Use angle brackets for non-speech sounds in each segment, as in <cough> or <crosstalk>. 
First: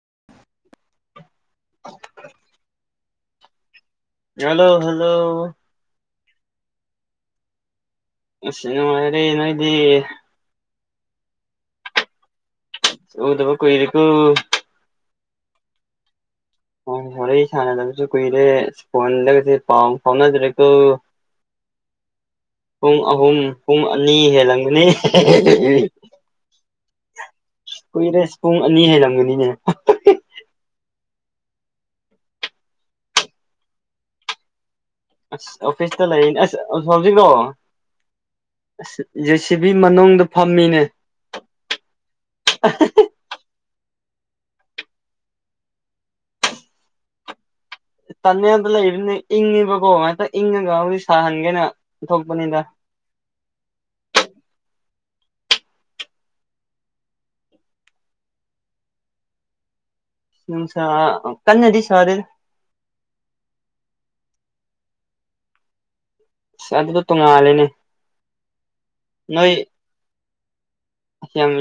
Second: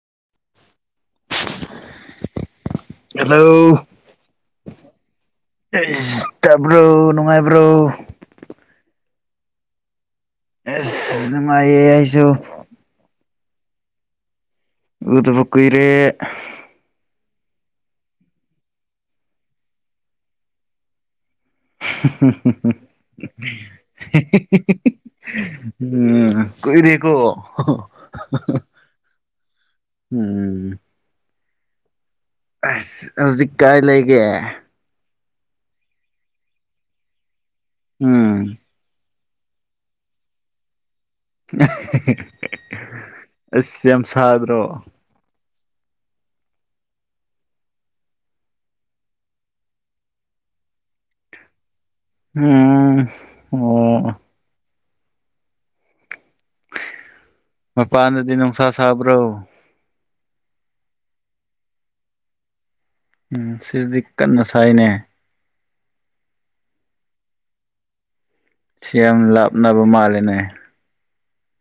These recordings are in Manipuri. <unintelligible> ꯍꯜꯂꯣ ꯍꯂꯣ ꯍꯜꯂꯣ ꯇꯕ꯭ꯔꯣ ꯅꯨꯡꯉꯥꯏꯕ꯭ꯔꯣ ꯅꯅꯨꯡꯉꯔꯦ ꯅꯣꯏꯗꯤ ꯅꯨꯡꯉꯥꯏ ꯑꯩꯁꯨ ꯑꯣꯗꯕ ꯀꯣꯏꯔꯀꯨ ꯎꯗꯨꯄꯈꯣꯏꯔ ꯍꯣꯏ ꯍꯣꯔꯦ ꯁꯥꯟꯅꯗꯕꯁꯨ ꯀꯨꯏꯔꯦ ꯐꯣꯟꯒ ꯄꯥꯎ ꯐꯥꯎꯅꯗ꯭ꯔꯦꯀꯣ <unintelligible> ꯄꯨꯡ ꯑꯍꯨꯝ ꯄꯨꯡ ꯑꯅꯤ ꯍꯦꯜꯂꯝꯒꯅꯤ ꯎꯝ ꯔꯀꯣ ꯀꯨꯏꯔꯦ ꯄꯨꯡ ꯑꯅꯤ ꯍꯦꯜꯂꯝꯒꯅꯤꯅꯦ ꯎꯝ ꯑꯁ ꯍꯧꯖꯤꯛ ꯀꯥꯏ ꯂꯩꯒꯦ ꯑꯁ ꯑꯣꯐꯤꯁꯇ ꯂꯩꯔꯤꯅꯤ ꯑꯁ ꯑ ꯍꯧꯥꯎꯖꯤꯀꯣ ꯎꯝ ꯖꯦ ꯁꯤꯕꯤ ꯃꯅꯨꯡꯗ ꯐꯝꯃꯤꯅꯦ ꯑꯁ ꯌꯥꯝ ꯁꯥꯗ꯭ꯔꯣ ꯇꯅꯦꯜꯗ ꯂꯩꯕꯅꯤꯅ ꯏꯪꯉꯤ ꯕꯀꯣ ꯉꯁꯥꯏ ꯏꯪꯉꯒ ꯍꯧ ꯁꯥꯍꯟꯒꯦꯅ ꯊꯣꯛꯄꯅꯤꯗ ꯎꯝ ꯑꯣ ꯃꯄꯥꯟꯗꯗꯤ ꯅꯨꯡꯁꯥ ꯁꯥꯕ꯭ꯔꯣ ꯅꯨꯡꯁꯥ ꯀꯟꯅꯗꯤ ꯁꯥꯗꯦꯗ ꯎꯝ ꯁꯤꯗꯤ ꯀꯟꯅ ꯁꯥꯏꯅꯦ ꯑꯁ ꯑꯗꯨꯗꯣ ꯇꯣꯡꯉꯥꯂꯦꯅꯦ ꯁꯤ ꯌꯥꯝ ꯂꯥꯞꯅꯕ ꯃꯥꯜꯂꯦꯅꯦ ꯌꯥꯝ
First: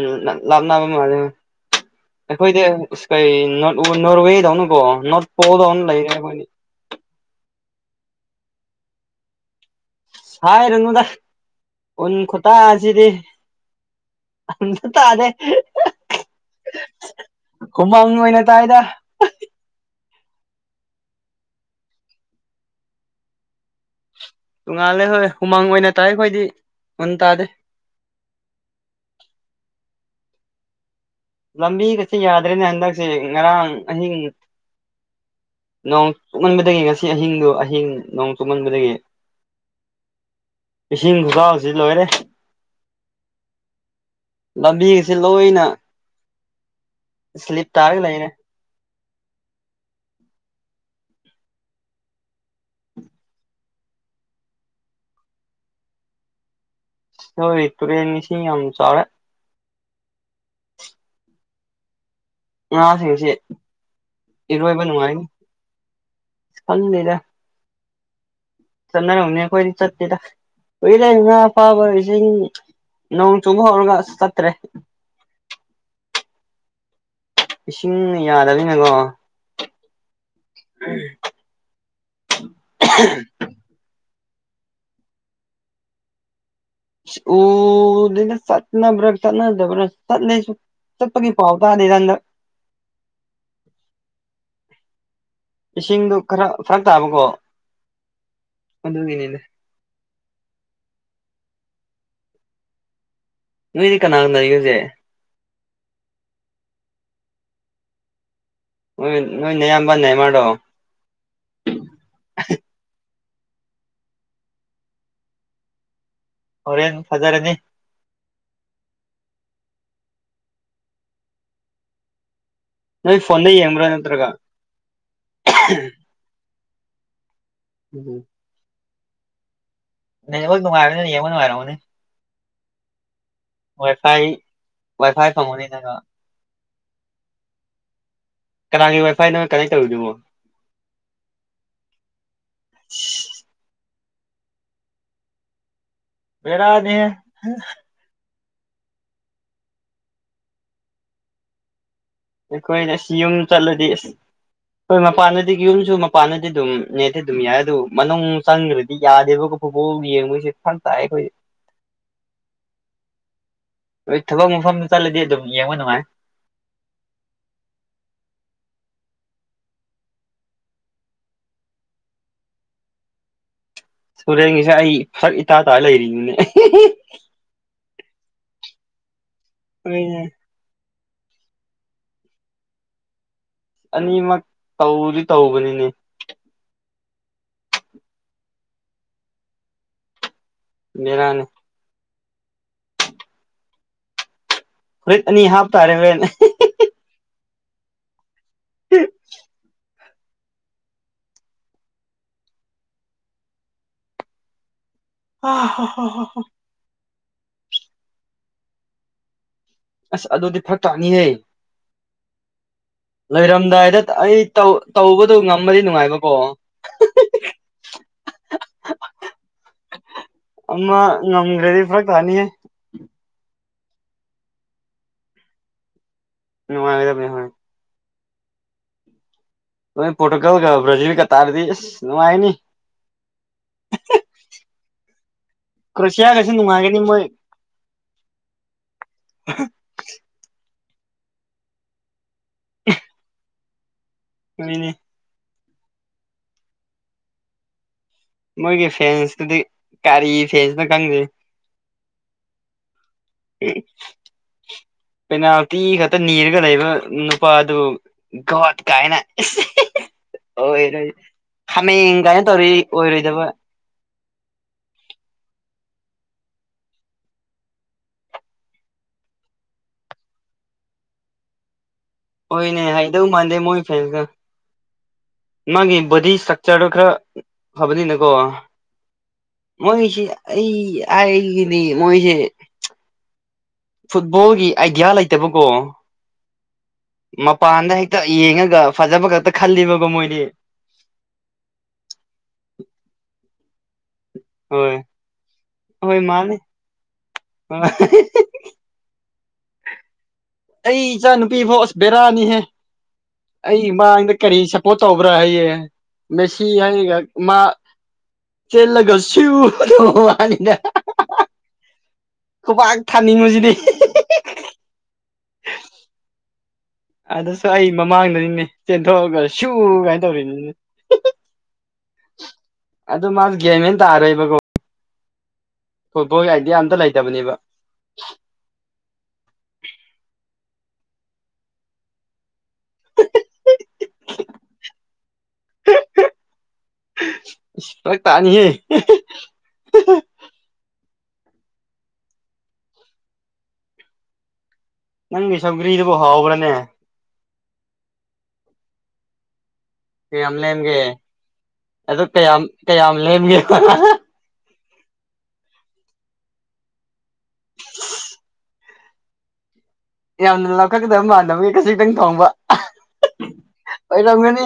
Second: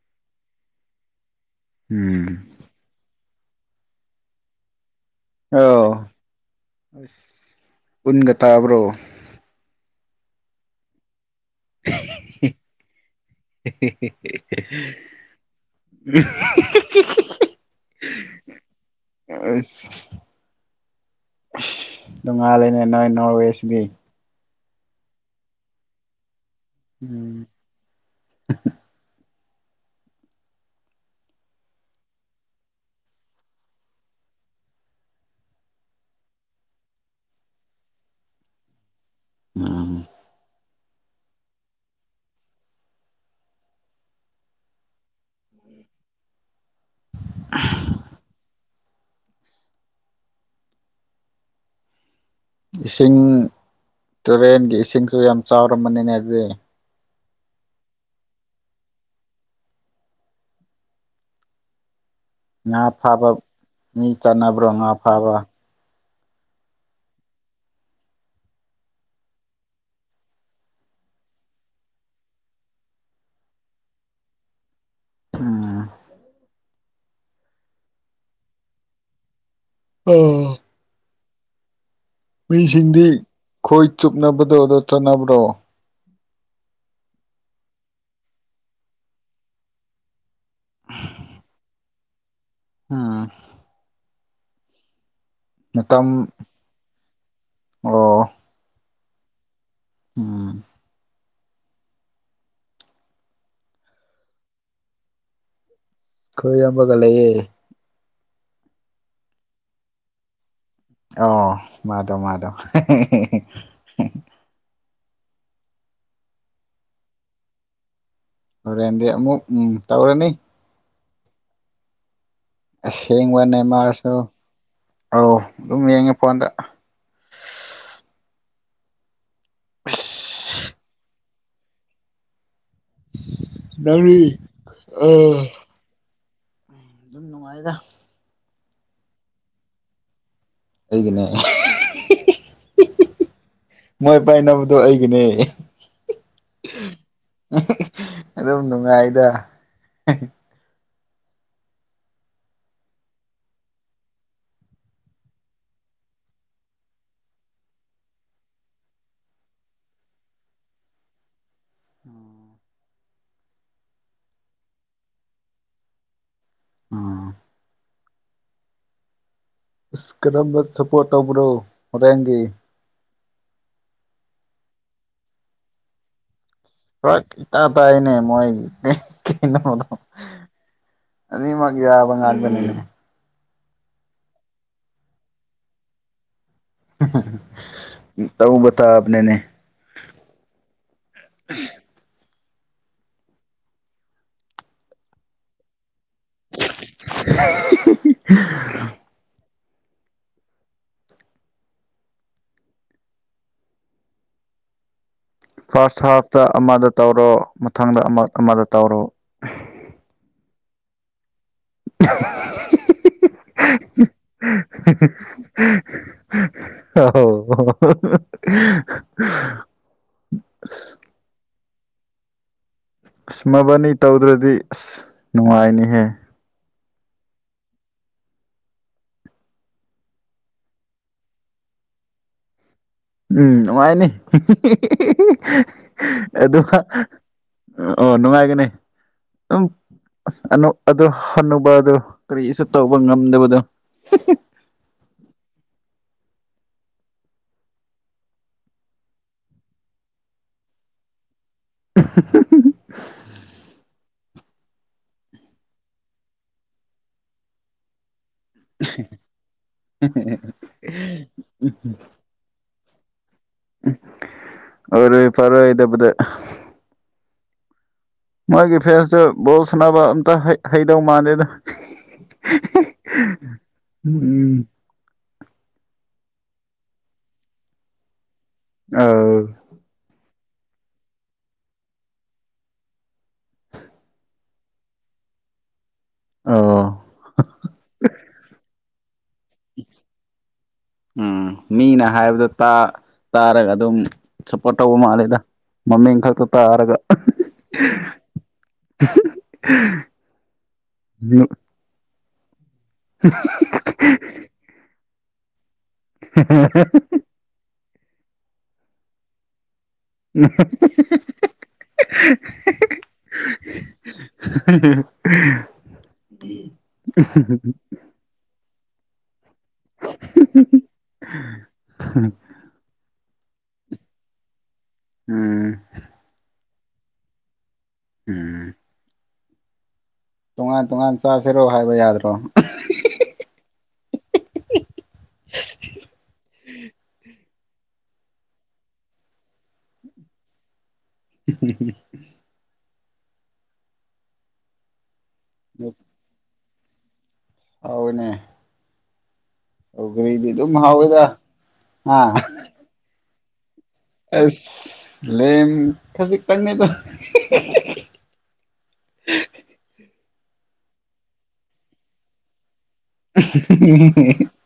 ꯂꯥꯞꯅꯕ ꯃꯥꯜꯂꯦꯅꯦ ꯎꯝ ꯑꯩꯈꯣꯏꯗꯤ ꯀꯩ ꯅꯣꯔꯋꯦꯗꯧꯅ ꯀꯣ ꯅꯣꯔꯠ ꯄꯣꯥꯟꯗꯧꯅ ꯑꯧ ꯂꯩꯔꯦ ꯑꯁ ꯎꯟꯒ ꯇꯥꯕ꯭ꯔꯣ ꯍꯥꯏꯔꯨꯅꯨꯗ ꯎꯟ ꯈꯨꯇꯥꯁꯤꯗꯤ ꯑꯝꯇ ꯇꯥꯗꯦ <unintelligible> ꯈꯨꯃꯪ ꯑꯣꯏꯅ ꯇꯥꯏꯗ ꯑꯁ ꯅꯣꯡꯉꯥꯜꯂꯦꯅꯦ ꯅꯣꯏ ꯅꯣꯔꯋꯦꯁꯤꯗꯤ ꯇꯣꯡꯉꯥꯜꯂꯦ ꯍꯣꯏ ꯍꯨꯃꯥꯡ ꯑꯣꯏꯅ ꯇꯥꯥꯏꯌꯦ ꯈꯣꯏꯗꯤ ꯃꯟ ꯎꯝ ꯇꯥꯗꯦ ꯂꯝꯕꯤꯒꯁꯦ ꯌꯥꯗ꯭ꯔꯦꯅꯦ ꯍꯟꯗꯛꯁꯦ ꯉꯔꯥꯡ ꯑꯍꯤꯡ ꯅꯣꯡ ꯇꯨꯝꯃꯟꯕꯗꯒꯤ ꯉꯁꯤ ꯑꯍꯤꯡꯗꯨ ꯑꯍꯤꯡ ꯅꯣꯡ ꯇꯨꯝꯃꯟꯕꯗꯒꯤ ꯑ ꯏꯁꯤꯡ ꯈꯨꯆꯥꯎꯁꯤ ꯂꯣꯏꯔꯦ ꯂꯝꯕꯤ ꯁꯦ ꯂꯣꯏꯅ ꯏꯁꯂꯤꯞ ꯇꯥꯔꯒ ꯂꯩꯔꯦ ꯏꯁꯤꯡ ꯇꯨꯔꯦꯜ ꯒꯤ ꯏꯁꯤꯡꯁꯨ ꯌꯥꯝ ꯆꯥꯎꯔꯝꯃꯅꯤꯅꯦ ꯑꯗꯨꯗꯤ ꯍꯣꯏ ꯇꯨꯔꯦꯜ ꯏꯁꯤꯡ ꯌꯥꯝ ꯆꯥꯎꯔꯦ ꯉꯥ ꯐꯥꯕ ꯉꯥꯁꯤꯡꯁꯤ ꯃꯤ ꯆꯥꯟꯅꯕ꯭ꯔꯣ ꯏꯔꯣꯏꯕ ꯉꯥ ꯅꯨꯡꯉꯥꯏꯅꯤ ꯐꯥꯕ ꯈꯪꯗꯦꯗ ꯆꯠꯅꯔꯝꯅꯤ ꯑꯩꯈꯣꯏꯗꯤ ꯆꯠꯇꯦꯗ ꯀꯨꯏꯔꯦ ꯉꯥ ꯐꯥꯕꯁꯤ ꯅꯣꯡ ꯆꯨꯕ ꯍꯧꯔꯒ ꯆꯠꯇꯔꯦ ꯎꯝ ꯏꯁꯤꯡ ꯌꯥꯗꯃꯤꯅꯀꯣ ꯑꯣ ꯎꯝ ꯃꯤꯁꯤꯡꯗꯤ ꯈꯣꯏ ꯆꯣꯞꯅꯕꯗꯣ ꯑꯗꯣ ꯆꯠꯅꯕ꯭ꯔꯣ ꯎꯗꯦꯗ ꯆꯠꯅꯕ꯭ꯔ ꯆꯠꯅꯗ꯭ꯔ ꯆꯠꯇꯦ ꯑꯩꯁꯨ ꯆꯠꯄꯒꯤ ꯄꯥꯎ ꯇꯥꯗꯦꯗ ꯍꯟꯗꯛ ꯎꯝ ꯃꯇꯝ ꯏꯁꯤꯡꯗꯣ ꯈꯔ ꯐꯔꯛ ꯇꯥꯕꯀꯣ ꯑꯣ ꯑꯗꯨꯒꯤꯅꯤꯅꯦ ꯎꯝ ꯅꯣꯏꯗꯤ ꯀꯅꯥꯒ ꯂꯩꯒꯦ ꯍꯧꯖꯤꯛ ꯑꯩꯈꯣꯏ ꯏꯌꯥꯝꯕꯒ ꯂꯩꯌꯦ ꯍꯣꯏ ꯅꯣꯏ ꯅꯌꯥꯝꯕ ꯔꯣ ꯑꯣ ꯃꯥꯗꯣ ꯃꯥꯗꯣ ꯍꯣꯔꯦꯟ ꯐꯖꯔꯅꯤ ꯍꯣꯔꯦꯟꯗꯤ ꯑꯃꯨꯛ ꯎꯝ ꯇꯧꯔꯅꯤ ꯅꯣꯏ ꯐꯣꯟꯗ ꯑꯁꯦꯡꯕꯅꯦ ꯌꯦꯡꯕ꯭ꯔꯥ ꯃꯥꯔꯁꯨ ꯅꯠꯇ꯭ꯔꯒ ꯑꯧ ꯑꯗꯨꯝ ꯌꯦꯡꯉꯦ ꯐꯣꯟꯗ ꯎꯝ ꯅꯦꯠꯋꯥꯔꯛ ꯑꯁ ꯅꯨꯡꯉꯥꯏꯕꯅꯤꯅ ꯌꯦꯡꯕ ꯅꯨꯡꯉꯥꯏꯔꯝꯅꯤ ꯅꯪꯗꯤ ꯋꯥꯏꯐꯥꯏ ꯋꯥꯏꯐꯥꯏ ꯑꯥ ꯐꯪꯕꯅꯤꯅꯀꯣ ꯑꯗꯨꯝ ꯅꯨꯡꯉꯥꯏꯗ ꯀꯅꯥꯒꯤ ꯋꯥꯏꯐꯥꯏꯅꯣ ꯅꯣꯏ ꯀꯅꯦꯛ ꯇꯧꯔꯤꯗꯨꯕꯣ ꯑꯩꯒꯤꯅꯦ ꯃꯣꯏ ꯄꯥꯏꯅꯕꯗꯣ ꯑꯩꯒꯤꯅꯦ ꯄꯔꯅꯤ ꯑꯗꯨꯝ ꯅꯨꯡꯉꯥꯏꯗ ꯑꯩꯈꯣꯏꯅ ꯑꯁꯤ ꯌꯨꯝ ꯆꯠꯂꯗꯤ ꯍꯣꯏ ꯃꯄꯥꯟꯗꯗꯤ ꯌꯨꯝꯁꯨ ꯃꯄꯥꯟꯗꯗꯤ ꯑꯗꯨꯝ ꯅꯦꯠꯇ ꯑꯗꯨꯝ ꯌꯥꯏ ꯑꯗꯨ ꯃꯅꯨꯡ ꯆꯪꯈ꯭ꯔꯗꯤ ꯌꯥꯗꯦꯕ ꯌꯦ ꯃꯣꯏꯁꯦ ꯐꯥꯟꯇꯈꯣꯏ ꯍꯣꯏ ꯊꯕꯛ ꯃꯐꯝꯗ ꯆꯠꯂꯗꯤ ꯑꯗꯨꯝ ꯌꯦꯡꯕ ꯅꯨꯡꯉꯥꯏ ꯑ ꯏꯁ ꯀꯔꯝ ꯁꯄꯣ ꯇꯕ꯭ꯔꯣꯔꯦꯡꯒꯦ ꯁꯨꯔꯦꯟꯒꯤꯁꯦ ꯑꯩ ꯐꯔꯛ ꯏꯇꯥꯇꯥ ꯂꯩꯔꯤꯅꯤꯅꯦ ꯏ ꯇꯥ ꯇꯥꯏꯅꯦ ꯃꯣꯏ ꯍꯣꯏꯅꯦ ꯀ ꯅꯤ ꯃꯥꯒ ꯌꯥꯕꯪꯕꯅꯤꯅꯦ ꯑꯅꯤꯃꯛ ꯇꯧꯔꯤ ꯇꯧꯕꯅꯤꯅꯦ ꯇꯧꯕꯊ ꯑꯅꯦꯅꯦ ꯃꯔꯅꯤ ꯐꯨꯔꯤꯠ ꯑꯅꯤ ꯍꯥꯞꯇꯥꯔꯦ ꯍꯦꯅꯦ <unintelligible> ꯎꯝ ꯐꯥꯔꯁ ꯍꯥꯐꯇ ꯑꯃꯗ ꯇꯧꯔꯣ ꯃꯊꯪꯗ ꯑꯃ ꯑꯃꯗ ꯇꯧꯔꯣ ꯐ ꯇꯥꯅꯤ ꯂꯩꯦ ꯂꯩꯣꯏꯔꯝꯗꯥꯏꯗ ꯑꯩ ꯇꯧꯕꯗꯨꯣ ꯉꯃꯗꯤ ꯅꯨꯡꯉꯥꯏꯕꯀꯣ <unintelligible> ꯑꯃ ꯉꯝꯈ꯭ꯔꯦꯗꯤ ꯄꯨꯔꯥ ꯀꯥꯅꯤꯌꯦ ꯏꯁꯃꯕꯅꯤ ꯇꯧꯗ꯭ꯔꯗꯤ ꯑꯁ ꯅꯨꯡꯉꯥꯏꯅꯤꯍꯦ ꯅꯨꯡꯉꯒꯗꯃꯦꯅꯦ ꯍꯣꯏ ꯄꯣꯇꯨꯒꯜ ꯀ ꯭ꯔꯥꯖꯤꯜ ꯀ ꯇꯥꯗꯤꯁ ꯅ ꯍꯥꯏꯅꯤ ꯎꯝ ꯅꯨꯡꯉꯥꯏꯅꯤ ꯀ꯭ꯔꯣꯁꯤꯌꯥꯒꯁꯨ ꯑꯗꯨꯒ ꯅꯨꯡꯉꯥꯏꯒꯅꯤ ꯃꯣꯏ ꯑꯣ ꯅꯨꯡꯉꯥꯏꯒꯅꯤ ꯑꯗꯨꯝ ꯑ ꯑꯗꯨ ꯍꯅꯨꯕ ꯑꯗꯨ ꯀꯔꯤꯁꯨ ꯇꯧꯕ ꯉꯝꯗꯕꯗꯣ ꯀꯅꯦ ꯃꯣꯏꯒꯤ ꯐꯦꯟꯁꯇꯗꯤ ꯀꯔꯤ ꯐꯦꯟꯁꯇ ꯈꯪꯗꯦ <unintelligible> ꯄꯦꯅꯥꯜꯇꯤ ꯈꯛꯇ ꯅꯤꯔꯒ ꯂꯩꯕ ꯅꯨꯄꯥꯗꯨ ꯒꯣꯠ ꯀꯥꯏꯅ ꯑꯣꯏꯣꯏ ꯍꯥꯃꯦꯡ ꯀꯥꯏꯅ ꯇꯧꯔꯤ ꯑꯣꯏꯔꯣꯏꯗꯕ ꯑꯣꯏ ꯄꯔꯋꯥ ꯏꯗ ꯄꯨꯗ ꯃꯥꯣꯏꯒꯤ ꯐꯦꯟꯁꯇ ꯕꯣꯜ ꯁꯥꯟꯅꯕ ꯑꯝꯇ ꯍꯩꯗꯧ ꯃꯥꯜꯂꯦꯗ ꯍꯣꯏꯅꯦ ꯍꯩꯗꯧ ꯃꯥꯟꯗꯦ ꯃꯣꯏ ꯐꯦꯟꯁꯇꯣ ꯎꯝ ꯃꯥꯒꯤ ꯕꯣꯗꯤ ꯏꯁꯇ꯭ꯔꯛꯆꯔꯗꯣ ꯈꯔ ꯐꯕꯅꯤꯅꯀꯣ ꯑꯥꯎ ꯃꯣꯏꯁꯤ ꯑꯩ ꯑꯩꯒꯤꯗꯤ ꯃꯣꯏꯁꯦ ꯐꯨꯠꯕꯣꯜꯒꯤ ꯑꯥꯏꯗꯤꯌꯥ ꯂꯩꯇꯕꯀꯣ ꯑꯣ ꯃꯄꯥꯟꯗ ꯍꯦꯛꯇ ꯌꯦꯡꯉꯒ ꯐꯖꯕ ꯈꯛꯇ ꯈꯜꯂꯤꯕꯀꯣ ꯃꯣꯏꯗꯤ ꯎꯝ ꯃꯤꯅ ꯍꯥꯏꯕꯗ ꯇꯥ ꯇꯥꯔꯒ ꯑꯗꯨꯝ ꯁꯞꯄꯣꯔꯠ ꯍꯣꯏ ꯇꯧꯕ ꯃꯥꯂꯦꯗ ꯃꯃꯤꯡ ꯈꯛꯇ ꯇꯥꯔꯒ ꯑ <unintelligible> ꯑꯩ ꯏꯆꯥ ꯅꯨꯨꯄꯤ ꯐꯥꯎ ꯑꯁ ꯕꯦꯔꯥꯅꯤꯍꯦ ꯑꯩ ꯏꯃꯥꯡꯗ ꯀꯔꯤ ꯁꯞꯄꯣꯔꯠ ꯇꯧꯕ꯭ꯔꯥ ꯍꯥꯏꯌꯦꯦ ꯃꯦꯁꯤ ꯍꯥꯏ ꯃꯥ ꯆꯦꯂꯒꯁꯨ ꯋꯥꯅꯤꯗ ꯈꯨꯕꯥꯛ ꯊꯥꯅꯤꯡꯕꯁꯤꯗꯤ ꯑꯗꯨꯁꯨ ꯑꯩ ꯃꯃꯥꯡꯗꯅꯤꯅꯦ ꯆꯦꯟꯊꯣꯛꯑꯒꯁꯨ ꯁꯨ ꯀꯥꯏꯅ ꯇꯧꯔꯤꯅꯦ ꯑꯗꯨ ꯃꯥꯁ ꯒꯦꯝꯃꯅ ꯇꯥꯔꯛꯏꯕꯀꯣ ꯎꯝ ꯐꯨꯠꯕꯣꯜꯒꯤ ꯑꯥꯏꯗꯤꯌꯥ ꯑꯝꯇ ꯂꯩꯇꯕꯅꯦꯕ ꯎꯝ ꯇꯣꯉꯥꯟ ꯇꯣꯉꯥꯟ ꯆꯥꯁꯤꯔꯣ ꯍꯥꯏꯕ ꯌꯥꯗ꯭ꯔꯣ ꯐꯛ ꯇꯥꯅꯤꯌꯦ <unintelligible> ꯅꯪꯒꯤ ꯁꯝꯒ꯭ꯔꯤꯗꯕꯨ ꯍꯥꯎꯕ꯭ꯔꯅꯦ ꯑꯎꯅꯦ ꯀꯌꯥꯝ ꯂꯦꯝꯒꯦ ꯍꯥꯎꯋꯤꯗ ꯍꯥ ꯑꯗꯨ ꯀꯌꯥꯝ ꯀꯌꯥꯝ ꯂꯦꯝꯒꯦ ꯑꯁ ꯂꯦꯝ ꯈꯁꯤꯛ ꯇꯪ ꯅꯦꯗꯥ ꯌꯥꯝꯅ ꯂꯥꯈꯠꯀꯗꯕ ꯃꯥꯟꯅꯕꯒꯤ ꯈꯖꯤꯛꯇꯪ ꯊꯣꯡꯕ ꯑꯣꯏꯔꯝꯒꯅꯤ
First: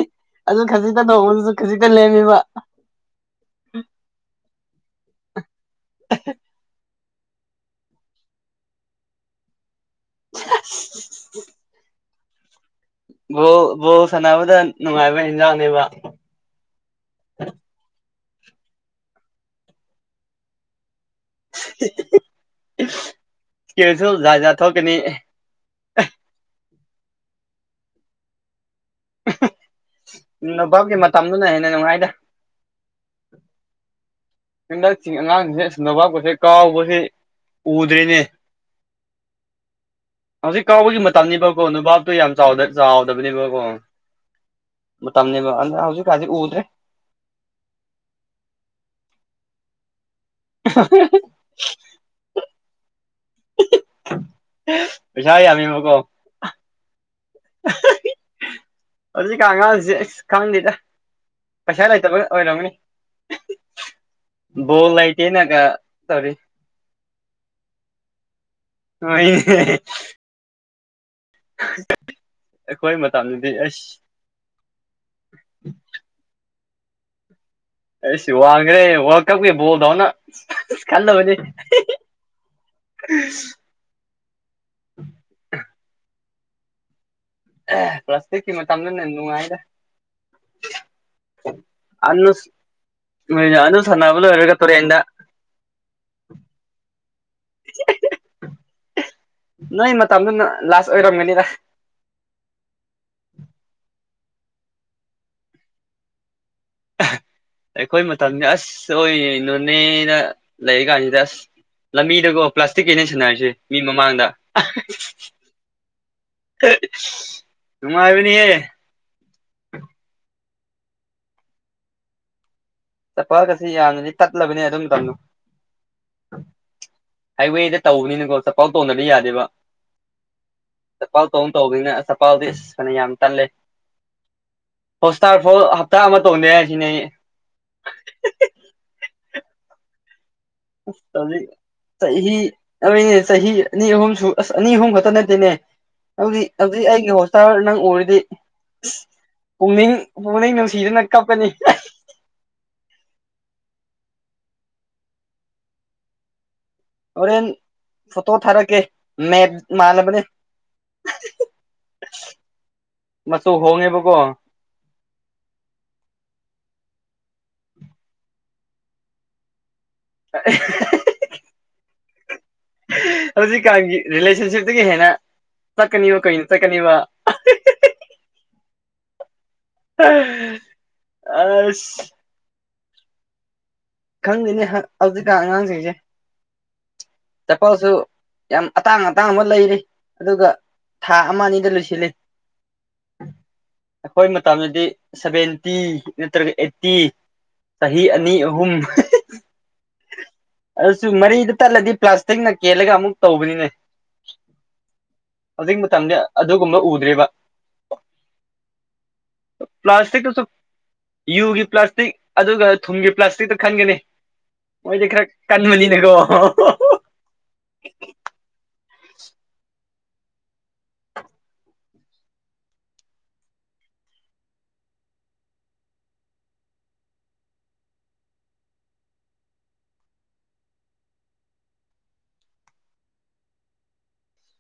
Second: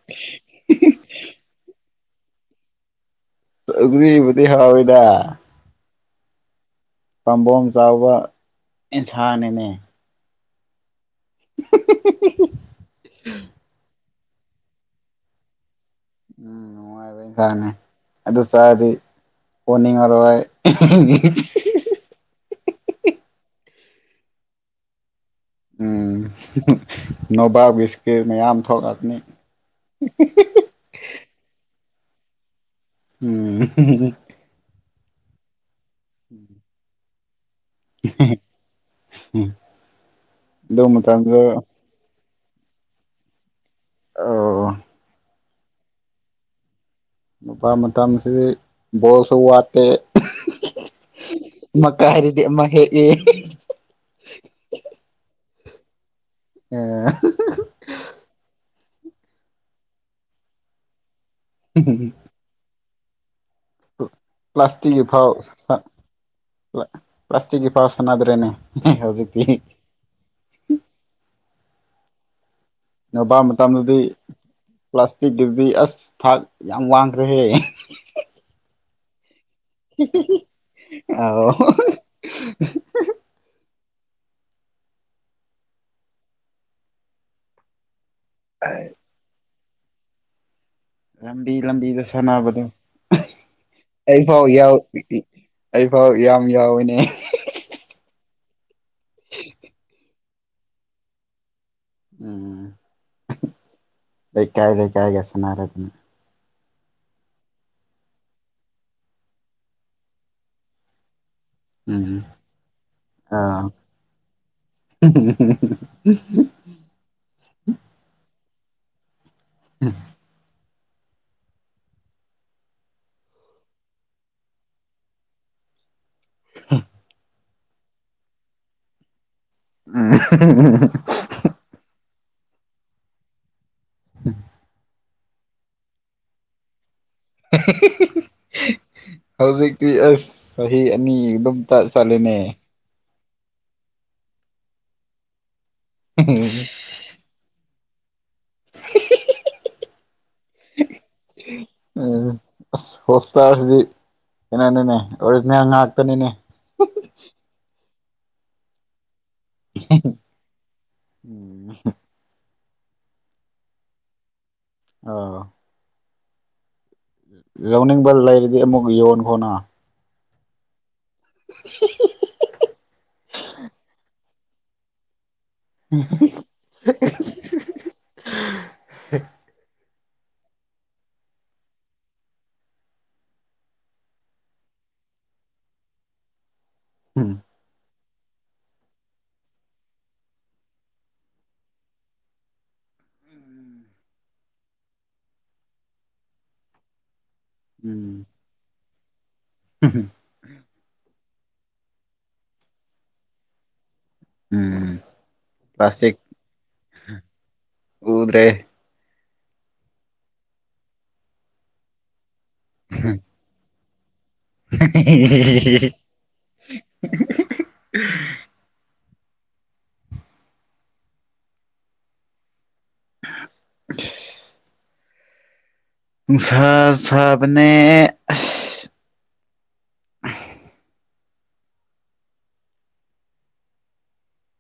ꯑꯗꯨ ꯈꯖꯤꯛꯇ ꯇꯧꯕꯗꯨꯗꯥ ꯈꯖꯤꯛ ꯂꯦꯝꯃꯤꯕ ꯁꯒꯔꯤꯤ ꯍꯥꯋꯥ ꯑꯣꯏꯗ <unintelligible> ꯄꯥꯝꯕꯣꯝ ꯆꯥꯎꯕ ꯏꯟꯁꯥꯅꯤꯅꯦ <unintelligible> ꯕꯣꯜ ꯕꯜ ꯣ ꯁꯥꯟꯅꯕꯗ ꯅꯨꯡꯉꯥꯏꯕ ꯌꯦꯟꯖꯥꯡꯅꯦꯕ ꯎꯝꯅꯨꯡꯥꯏꯕ ꯏꯟꯁꯥꯡꯅꯦ ꯑꯗꯨ ꯑꯗꯨ ꯆꯥꯗꯤ ꯄꯣꯅꯤꯡꯑꯥꯔꯏ ꯀꯁꯨ ꯖꯥꯠ ꯍꯥꯠ ꯊꯣꯛꯀꯅꯤ ꯎꯝ ꯅꯣꯚꯁꯀꯤꯠ ꯃꯌꯥꯝ ꯊꯣꯛꯂꯛ ꯅꯨꯚꯞꯀꯤ ꯃꯇꯝꯗꯨꯅ ꯍꯦꯟꯅ ꯅꯨꯡꯉꯥꯏꯗ ꯎꯝ ꯍꯟꯗꯛ ꯑꯉꯥꯡꯁꯤꯡꯁꯦ ꯁꯨꯝꯗꯕꯄꯠꯁꯦ ꯀꯥꯎꯕꯁꯤ ꯎꯗ꯭ꯔꯦꯅꯦ ꯍꯧꯖꯤꯛ ꯑꯗꯨ ꯀꯥꯎꯕꯒꯤ ꯃꯇꯝꯗꯣ ꯃꯇꯝꯅꯤꯕꯀꯣ ꯅꯨꯕꯥꯥꯞꯇꯣ ꯌꯥꯝ ꯆꯥꯎꯗꯕꯅꯦꯕꯀꯣ ꯑꯧ ꯃꯇꯝꯅꯤꯕ ꯑꯗ ꯍꯧꯖꯤꯛꯀꯖꯤꯛ ꯎꯗ꯭ꯔꯦ ꯅꯨꯄꯥ ꯃꯇꯝꯁꯤ ꯕꯣꯜꯁꯨ ꯋꯥꯠꯇꯦ ꯑꯃꯥ ꯀꯥꯔꯤꯗꯤ ꯑꯃ ꯍꯦꯛ ꯄꯩꯁ ꯌꯥꯝꯃꯀꯣ ꯎꯝ ꯍꯧꯖꯤꯛꯀꯥꯟ ꯑꯉꯥꯡꯁꯤ ꯑꯁ ꯈꯪꯗꯦꯗ ꯄꯩꯁꯥ ꯂꯩꯇꯕ ꯑꯣꯏꯔꯝꯒꯅꯤ ꯕꯣꯜ ꯄ꯭ꯂꯥꯁꯇꯤꯛꯀꯤ ꯐꯥꯎ <unintelligible> ꯂꯩꯇꯦꯅꯒ ꯇꯧꯔꯤ ꯄ꯭ꯂ ꯄ꯭ꯂꯥꯁꯇꯤꯛꯀꯤ ꯄꯥꯎꯁꯅꯗ꯭ꯔꯦꯅꯦ ꯍꯣꯏꯅꯦ ꯍꯧꯖꯤꯀꯤ <unintelligible> ꯅꯣꯕꯥꯞ ꯃꯇꯝꯗꯗꯤ ꯄ꯭ꯂꯥꯁꯇꯤꯛꯀꯤꯗꯨꯗꯤ ꯑꯁ ꯊꯥꯛ ꯌꯥꯝ ꯋꯥꯡꯈ꯭ꯔꯦꯍꯦ ꯑꯦ ꯁꯤ ꯋꯥꯒ꯭ꯔꯦ ꯑꯧ <unintelligible> <unintelligible> ꯑꯦ ꯄ꯭ꯂꯥꯁꯇꯤꯛꯀꯤ ꯃꯇꯝꯗꯅꯦ ꯅꯨꯡꯉꯥꯏꯔꯦ ꯂꯝꯕꯤ ꯂꯝꯕꯤꯗ ꯑꯅꯨꯁ ꯁꯅꯥꯅꯕꯗꯣ ꯑꯅꯨ ꯑꯗꯨ ꯁꯥꯟꯅꯕ ꯑꯩꯐꯥꯎ ꯂꯣꯏꯔꯒ ꯇꯨꯔꯦꯟꯗ ꯑꯩꯐꯥꯎ ꯌꯥꯝ ꯌꯥꯎꯏꯦꯅꯦ ꯅꯣꯏ ꯃꯇꯝꯗꯨ ꯂꯥꯁ ꯑꯣꯏꯔꯝꯒꯅꯤꯗ ꯎꯝ ꯂꯩ ꯀꯥꯏ ꯂꯩ ꯀꯥꯏꯒꯁꯅ ꯑꯗꯨꯅ ꯑꯩꯈꯣꯏ ꯃꯇꯝꯁ ꯑꯁ ꯑꯣꯏꯅꯣꯅꯦꯅ ꯂꯩꯔꯤ ꯀꯥꯟꯁꯤꯗ ꯑꯁ ꯎꯝ ꯂꯝꯕꯤꯗꯀꯣ ꯄ꯭ꯂꯥꯁꯇꯤꯛ ꯀꯩꯅ ꯁꯟꯅꯔꯤꯁꯦ ꯑꯥ ꯃꯤ ꯃꯃꯥꯡꯗ ꯇꯨꯃ ꯍꯥꯏꯕꯤꯅꯤ ꯑꯦ ꯎꯝ ꯆꯠꯄꯒꯁꯤ ꯌꯥꯅꯗꯤ ꯇꯠꯂꯕꯅꯦ ꯑꯗꯨꯝ ꯇꯧꯅꯨ ꯍꯥꯏꯋꯦꯗ ꯇꯧꯕꯅꯤꯅꯀꯣ ꯆꯄꯜ ꯇꯣꯟꯗꯅꯕ ꯌꯥꯗꯦꯕ ꯆꯄꯜ ꯇꯣꯟ ꯇꯧꯕꯅꯤꯅ ꯑ ꯄꯥꯎꯗꯤꯁ ꯐꯅ ꯌꯥꯝ ꯇꯜꯂꯦ ꯍꯣꯁꯇꯥꯔ ꯐꯥꯎ ꯍꯞꯇꯥ ꯑꯃ ꯇꯣꯡꯗꯦ ꯍꯥꯏ ꯁꯤꯅꯦ ꯑꯩ ꯍꯧꯖꯤꯛꯇꯤ ꯑꯁ ꯆꯍꯤ ꯑꯅꯤ ꯍꯧꯖꯤꯛ ꯑꯗꯨꯝ ꯆꯠ ꯆꯠꯂꯦꯅꯦ ꯆꯍꯤ ꯑꯗꯨꯅꯦ ꯆꯍꯤ ꯑꯅꯤ ꯑꯍꯨꯝꯁꯨ ꯑꯁ ꯑꯅꯤ ꯑꯍꯨꯝ ꯈꯛꯇ ꯅꯠꯇꯦꯅꯦ ꯍꯧꯗꯤ ꯍꯧꯛ ꯑꯩꯒꯤ ꯍꯣꯁꯇꯥꯜ ꯅꯪ ꯎꯔꯤ ꯍꯥꯏꯗꯤ ꯄꯨꯛꯅꯤꯡ ꯄꯨꯛꯅꯤꯡ ꯅꯨꯡꯁꯤꯗꯅ ꯀꯞꯄꯅꯤ ꯎꯝ ꯍꯁꯁꯤꯗꯤ ꯀꯩꯅꯅꯤꯅꯦ ꯑꯣꯔꯤꯖꯤꯅꯦꯜ ꯉꯥꯛꯇꯅꯤꯅꯦ ꯍꯣꯔꯦꯟ ꯐꯣꯇꯣ ꯊꯥꯔꯛꯒꯦ ꯃ ꯃꯥꯂꯕꯅꯤ ꯎꯝ ꯃꯆꯨ ꯍꯣꯡꯉꯦꯕꯀꯣ ꯑ ꯂꯧꯅꯤꯡꯕ ꯂꯩꯔꯗꯤ ꯑꯃꯨꯛ ꯌꯣꯟ ꯈꯣꯠꯅ <unintelligible> <unintelligible> ꯍꯧꯖꯤꯛꯀꯥꯟꯒꯤ ꯔꯤꯂꯦꯁꯟꯁꯤꯞꯇꯒꯤ ꯍꯦꯟꯅ ꯇꯀꯅꯤ ꯋꯥ ꯀꯩꯅ ꯇꯀꯅꯤ ꯋꯥ <unintelligible> ꯑꯁ ꯈꯪꯗꯅꯤ ꯍꯧꯖꯤꯛꯀ ꯑꯉꯥꯡꯁꯤꯡꯁꯦ ꯎꯝ ꯆꯐꯁꯨ ꯌꯥꯝ ꯑꯇꯥꯡ ꯑꯇꯥꯡꯕ ꯂꯩꯔꯤ ꯑꯗꯨꯒ ꯊꯥ ꯑꯃ ꯑꯅꯤꯗ ꯂꯣꯏꯁꯤꯜꯂꯤ ꯑꯩꯈꯣꯏ ꯃꯇꯝꯗꯗꯤ ꯁꯚꯦꯟꯇꯤ ꯅꯠꯇ꯭ꯔꯒ ꯑꯩꯠꯇꯤ ꯆꯍꯤ ꯑꯅꯤ ꯎꯝ ꯑꯍꯨꯝ ꯑꯗꯨꯁꯨ ꯃꯔꯤ ꯑꯗꯨ ꯇꯠꯂꯗꯤ ꯄ꯭ꯂꯥꯁꯇꯤꯛꯅ ꯀꯦꯜꯂꯒ ꯑꯃꯨꯛ ꯇꯧꯕꯅꯤꯅꯦ ꯎꯝ ꯍꯧꯖꯤꯛ ꯃꯇꯝꯗꯤ ꯄ꯭ꯂꯥꯁꯇꯤꯛ ꯑꯗꯨꯒꯨꯝꯕ ꯎꯗ꯭ꯦꯔꯤꯕ ꯎꯗ꯭ꯔꯦ ꯄ꯭ꯂꯥꯁꯇꯤꯛꯇꯁꯨ ꯌꯨꯒꯤ ꯄ꯭ꯂꯥꯁꯇꯤꯛ ꯑꯗꯨꯒ ꯊꯨꯝꯒꯤ ꯄ꯭ꯂꯥꯁꯇꯤꯛꯇ ꯊꯥꯡꯒꯦ ꯃꯣꯏꯗꯤ ꯈꯔ ꯀꯟꯃꯅꯤꯅꯀꯣ <unintelligible> ꯅꯨꯡ ꯁꯥ ꯁꯥꯕꯅꯦ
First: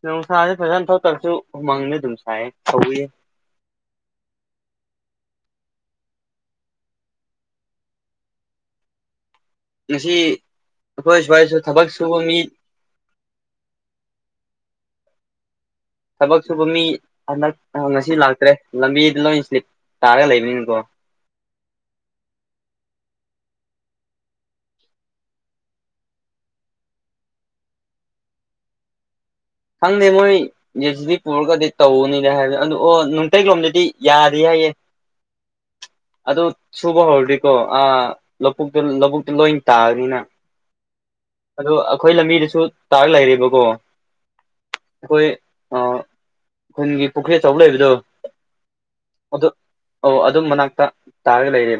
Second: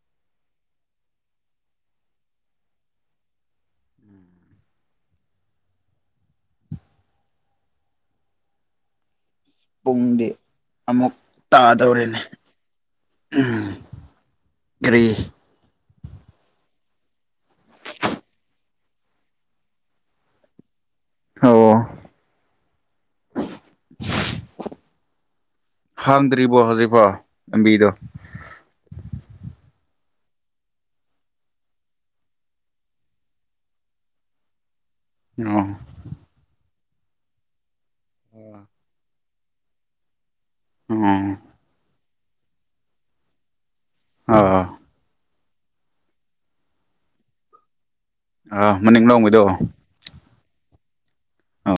ꯅꯁꯦ ꯄꯁ ꯊꯧ ꯇꯁꯨ ꯃꯪꯅꯤ ꯇꯁ ꯀ ꯉꯁꯤ ꯄꯨꯡꯗꯤ ꯑꯃꯨꯛ ꯑꯩꯈꯣꯏ ꯁ꯭ꯋꯥꯏꯁꯨ ꯊꯕꯛ ꯁꯨꯕ ꯇꯥꯗꯧꯔꯤꯦꯅꯦ ꯃꯤ ꯎꯝ ꯀꯔꯤ ꯊꯕꯛ ꯁꯨꯕ ꯃꯤ ꯍꯟꯗꯛ ꯉꯁꯤ ꯂꯥꯛꯇ꯭ꯔꯦ ꯂꯝꯕꯤꯗ ꯂꯣꯏ ꯏꯁꯂꯤꯞ ꯇꯥꯔꯒ ꯂꯩꯕꯅꯤꯀꯣ ꯑꯣ ꯍꯗ꯭ꯔꯤꯕꯣ ꯍꯧꯖꯤꯐꯥꯎ ꯑꯕꯤꯗꯣ ꯈꯪꯗꯦ ꯃꯣꯏ ꯦ ꯁꯤꯗꯤ ꯄꯨꯔꯒꯗꯤ ꯇꯧꯅꯤꯅ ꯍꯥꯏꯕ ꯑꯗꯨ ꯑꯣ ꯅꯨꯡꯇ ꯂꯣꯝꯗꯗꯤ ꯌꯥꯗꯦ ꯍꯥꯏꯌꯦꯦ ꯑ ꯁꯨꯕ ꯍꯧꯔꯗꯤꯀꯣ ꯑ ꯂꯧꯕꯨꯛꯇ ꯂꯧꯕꯨꯛꯇꯨ ꯂꯣꯏ ꯇꯥꯔꯅꯤꯅ ꯎꯝ ꯑꯩꯈꯣꯏ ꯂꯝꯕꯤꯗꯁꯨ ꯇꯥꯛ ꯂꯩꯔꯦꯕꯀꯣ ꯑꯥ ꯑꯩꯈꯣꯏ ꯈꯨꯈꯣꯏꯟꯒꯤ ꯄꯨꯈ꯭ꯔꯤ ꯑꯆꯧꯕ ꯂꯩꯕꯗꯣ ꯑꯥ ꯃꯅꯤꯡꯂꯣꯝꯒꯤꯗꯣ ꯑꯗꯨ ꯑꯣ ꯑꯗꯨꯝ ꯃꯅꯥꯛꯇ ꯇꯥꯔꯒ ꯑ ꯂꯩꯔꯦ꯫